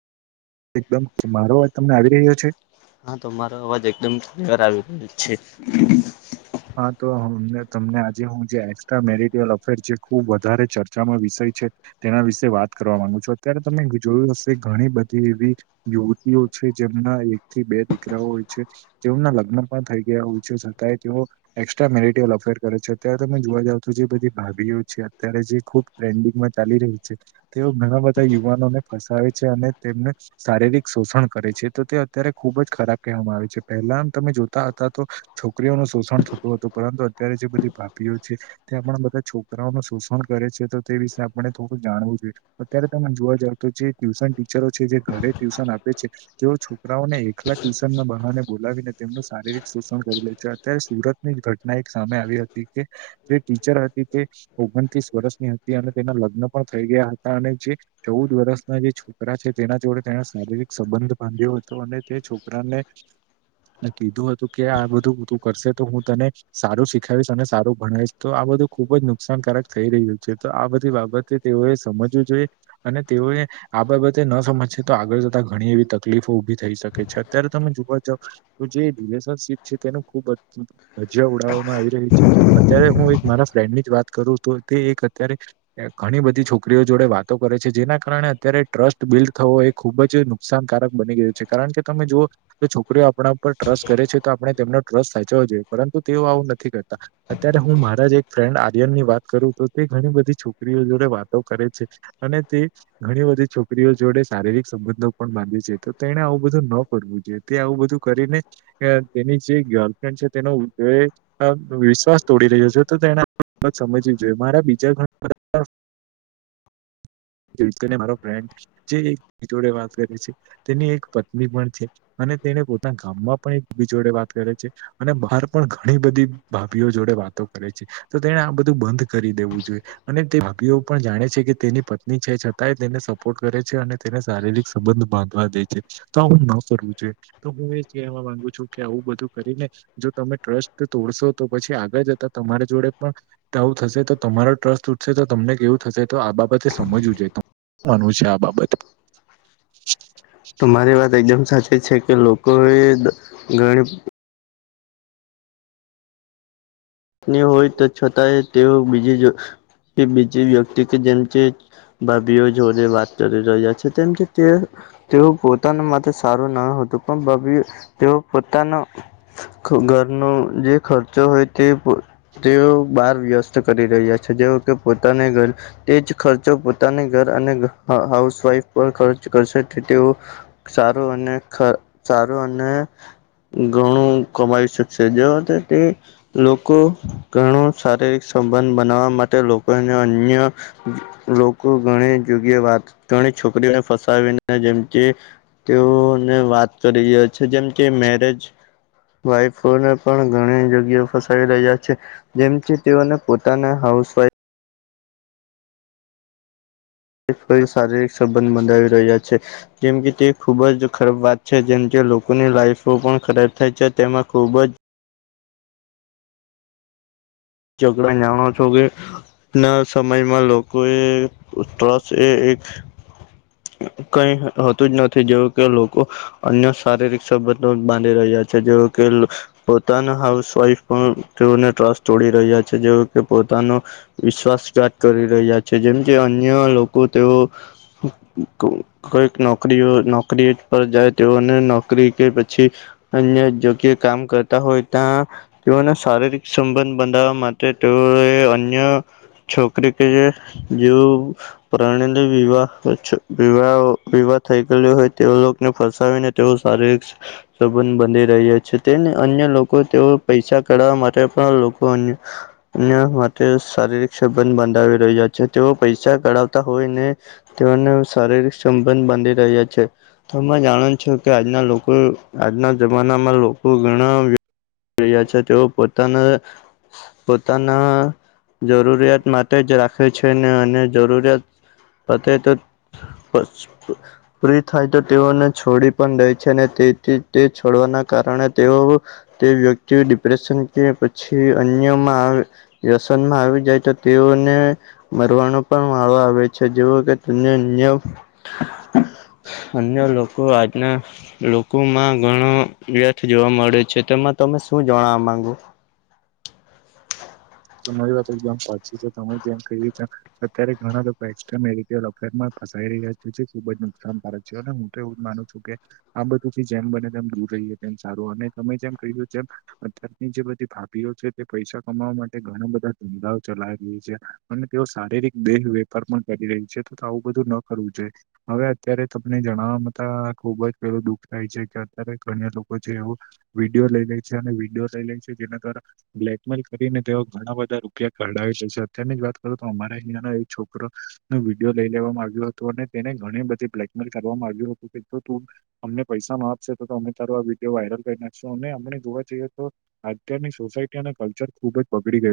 એકદમ, મારો અવાજ તમને આવી રહ્યો છે? હા, તમારો અવાજ એકદમ, ક્લિયર આવી રહ્યો છે. હા, તો અમને તમને આજે, હું જે એસ્ટ્રા મેરીટલ અફેર જે ખૂબ વધારે ચર્ચામાં વિષય છે. તેના વિશે વાત કરવા માંગુ છું, અત્યારે તમે જોયું હશે, ઘણી બધી એવી યુવતીઓ છે, જેમના એક થી બે દીકરાઓ હોય છે. જેઓના લગ્ન પણ થઈ ગયા, ઓછા છતાંય તેઓ એસ્ટ્રા મેરિટયલ અફેર કરે છે, અત્યારે તમે જોવા જાવ તો, જે બધી ભાભીઓ છે, અત્યારે જે ખૂબ ટ્રેન્ડિંગમાં ચાલી રહી છે, તેઓ ઘણા બધા યુવાનોને ફસાવે છે, અને તેમને શારીરિક શોષણ કરે છે, તો તે અત્યારે ખુબ જ ખરાબ કહેવામાં આવે છે, પહેલામ તમે જોતા હતા તો. છોકરીઓનું શોષણ થતું હતુ, પરંતુ અત્યારે જે બધી ભાભીઓ છે. તે આપણા બધા છોકરાઓનું શોષણ કરે છે, તો તે વિશે આપણે થોડું જાણવું જોઈએ. અત્યારે તમે જોવા જાવ તો, જે ટ્યુશન ટીચરો છે, જે ઘરે ટ્યુશન આપે છે. તેઓ છોકરાઓને એકલા ટ્યુશનમાં બહાને બોલાવીને, તેમનું શારીરિક શોષણ કરી લે છે, અત્યારે સુરત ની ઘટના એક સામે આવી હતી કે, જે ટીચર હતી તે ઓગણત્રીસ વર્ષની હતી, અને તેના લગ્ન પણ થઈ ગયા હતા, અને જે ચૌદ વર્ષના જે છોકરા છે, તેના જોડે તેને શારીરિક સંબંધ બાંધ્યો હતો, અને તે છોકરાને કીધું હતું કે, આ બધું તું કરશે તો, હું તને સારું શીખાવીશ, અને સારું ભણાવીશ તો, આ બધું ખુબ જ નુકસાનકારક થઈ રહ્યું છે, તો આ બધી બાબત તે તેઓએ સમજવું જોઈએ, અને તેઓ એ આ બાબતે ને સમજશે, તો આગળ જતા ઘણી એવી તકલીફો ઊભી થઈ શકે છે, અત્યારે તમે જોવા જાવ. તો જે રિલેશનશીપ છે, તેનું ખુબ જ રજ્યા ઉડાવવામાં આવી રહી છે, અત્યારે હું એક મારા ફ્રેન્ડ ની જ વાત કરું તો, તે એક અત્યારે ઘણી બધી છોકરીઓ જોડે વાતો કરે છે, જેના કારણે અત્યારે ટ્રસ્ટ બિલ્ડ થવો એક ખુબ જ નુકસાનકારક બની ગયું છે, કારણ કે તમે જોવો. તો છોકરીઓ આપણા ઉપર ટ્રસ્ટ કરે છે, તો આપણે તેમનો ટ્રસ્ટ સાચવવો જોઈએ, પરંતુ તેઓ આવું નથી કરતા. અત્યારે હું મારા જ એક ફ્રેન્ડ આર્યન ની વાત કરું તો, તે ઘણી બધી છોકરીઓ જોડે વાતો કરે છે. અને તે ઘણી બધી છોકરીઓ જોડે, શારીરિક સંબંધો પણ બાંધે છે, તો તેને આવું બધું ન પવું જોઈએ તે, આવું બધું કરીને, તેની જે ગર્લફ્રેન્ડ છે તેનો. વિશ્વાસ તોડી રહ્યો છે, તો તેને સમજવી જોઈએ, મારા બીજાણા બધા મારો ફ્રેન્ડ છે, એ એની જોડે વાત કરે છે. તેની એક પત્ની પણ છે, અને તેને પોતાના ગામમાં પણ એકબી જોડે વાત કરે છે. અને બહાર પણ ઘણી બધી ભાભીઓ જોડે વાતો કરે છે, તો તેને આ બધું બંધ કરી દેવું જોઈએ. અને તે ભાભીઓ પણ જાણે છે કે, તેની પત્ની છે, છતાંય તેને સપોર્ટ કરે છે, અને તેને શારીરિક સંબંધ બાંધવા દે છે. તો આવું ન કરવું જોઈએ તો, હું એ જ કેહવા માંગુ છું કે, આવું બધું કરીને. જો તમે ટ્રસ્ટ તોડશો તો, પછી આગળ જતા તમારી જોડે પણ તે આવું થશે, તો તમારો ટ્રસ્ટ તૂટશે, તો તમને કેવું થશે, તો આ બાબતે સમજવું જોઈ તમ માનવું છે, આ બાબતે તમારી વાત એકદમ સાચી છે કે, લોકોએ દ ગણી ની હોય તે, છતાંય તેઓ બીજી જો તે, બીજી વ્યક્તિથી જેમ કે ભાભીઓ જોડે વાત કરી રહ્યા છે, કેમ કે તે તેઓ પોતાના માટે સારું ન હતું, પણ ભાભીઓ તેઓ પોતાનું ઘરનો જે ખર્ચો હોય તે તેઓ બહાર વ્યસ્ત કરી રહ્યા છે, જેવો કે પોતાને ઘર તે જ ખર્ચો પોતાને ઘર, અને હ હાઉસવાઈફ પર ખર્ચ કરશે કે તેઓ સારું અને ખ સારું અને, ગણું કમાવી શકશે જેઓ તે તે, લોકો ઘણો શારીરિક સંબંધ બનાવવા માટે લોકોને અન્ય, લોકો ઘણી જગ્યા વાત ઘણી છોકરીઓને ફસાવીને જેમકે, તેઓને વાત કરી રહ્યા છે જેમ કે મેરેજ, વાઈફોને પણ ઘણી જગ્યા, ફસાવી રહ્યા છે જેમ કે તેઓને પોતાના હાઉસવાઈફ, શારીરિક સંબંધ બધાવી રહ્યા છે જેમ કે તે, ખૂબ જ ખરાબ વાત છે જેમ જે લોકોની લાઈફો પણ ખરાબ થાય છે તેમાં ખૂબ જ, ઝઘડા જાણો છો કે ના સમયમાં લોકો એ, ટ્રસ એ એક કઈ હતું જ નથી જેવુ, કે લોકો અન્ય શારીરિક સંબંધો બાંધી રહ્યા છે જેઓ કે લો પોતાના હાઉસવાઈફ પણ તેઓને ટ્રસ્ટ તોડી રહ્યા છે જેઓ કે પોતાનો, વિશ્વાસઘાત કરી રહ્યા છે જેમ જે અન્ય લોકો તેઓ, કોઈક નોકરીઓ નોકરીએ પર જાય તેઓને નો કરી કે પછી, અન્ય જો કે કામ કરતા હોય તા તેઓના શારીરિક સંબંધ, બંધાવા માટે તેઓએ અન્ય છોકરી કે જેવુ, પ્રાણીલી વિવાહ વિવાઓ વિવાહ થઈ, થયેલી હોય તેઓ ફસાવીને તેઓ શારીરિક, સંબંધ બંધી રહ્યા છે તેને અન્ય લોકો તેઓ પૈસા કઢાવવા માટે પણ લો કો અન્ય, અન્ય માટે શારીરિક સંબંધ બંધાવી રહ્યા છે તેઓ પૈસા કઢાવતા હોયને, તેઓને શારીરિક સંબંધ બાંધી રહ્યા છે. તમે જાણો છો કે આજના લોકો આજના જમાનામાં લોકો ઘણા વ જોયા છે તેઓ પોતાના, પોતાના જરૂરિયાત માટે જ રાખે છે ને અને જરૂરિયાત, પતે તો પ [unintelligible] પૂરી થાય તો તેઓને છોડી પણ દે છે અને તેથી તે છોડવાના કારણે તેઓ, તે વ્યક્તિ ડિપ્રેશન કે પછી અન્યમાં આવે, વ્યસનમાં આવી જાય તો તેઓને, મરવાનો પણ વારો આવે છે જેવો કે તને અન્ય, અન્ય લોકો આજના, લોકોમાં ઘણો વ્યર્થ જોવા મળે છે તેમાં તમે શું જણાવા માંગો, તમારી વાત એકદમ સાચી છે તમે જેમ કહ્યું એ રીતના, અત્યારે ઘણા લોકો એક્સ્ટ્રા મેરિટલ અફેર માં ફસાઈ રહ્યા છે જે ખુબ જ નુકસાનકારક, જેઓ નહું તો એવું જ માનું છું કે, આ બધુંથી જેમ બને તેમ દૂર રહીએ તેમ સારું અને તમે જેમ કહ્યું જેમ, અત્યારની જે બધી ભાભીઓ છે તે પૈસા કમાવા માટ તે ઘણા બધા ધંધાઓ ચલાવી રહી છે. અને તેઓ શારીરિક દેહ વેપાર પણ કરી રહી છે. તથા આવું બધું ન, કરવું જોઇએ. હવે અત્યારે તમને જણાવવામાંતા ખુબ જ પેલું દુઃખ થાય છે કે અત્યારે ઘણી લોકો છે એવું- વિડીયો લઈ લે છે અને વિડીયો લઈ લે છે જેના દ્વારા બ્લેકમેલ કરીને- તેઓ ઘણા બધા રૂપિયા કઢાવી લે છે અત્યારની જ વાત કરો તો અમારા અહીંયા નો એક છોકરો- નો વિડીયો લઈ લેવામાં આવ્યો હતો અને તેને ઘણી બધી બ્લેકમેલ કરવામાં આવ્યું હતું કે તું- અમને પૈસા ન આપશે, તો અમે તારો આ વિડીયો વાયરલ કરી નાખશું, અને અમને જોવા જઈએ તો. અત્યારની સોસાયટી અને કલ્ચર ખુબ જ બગડી ગયો.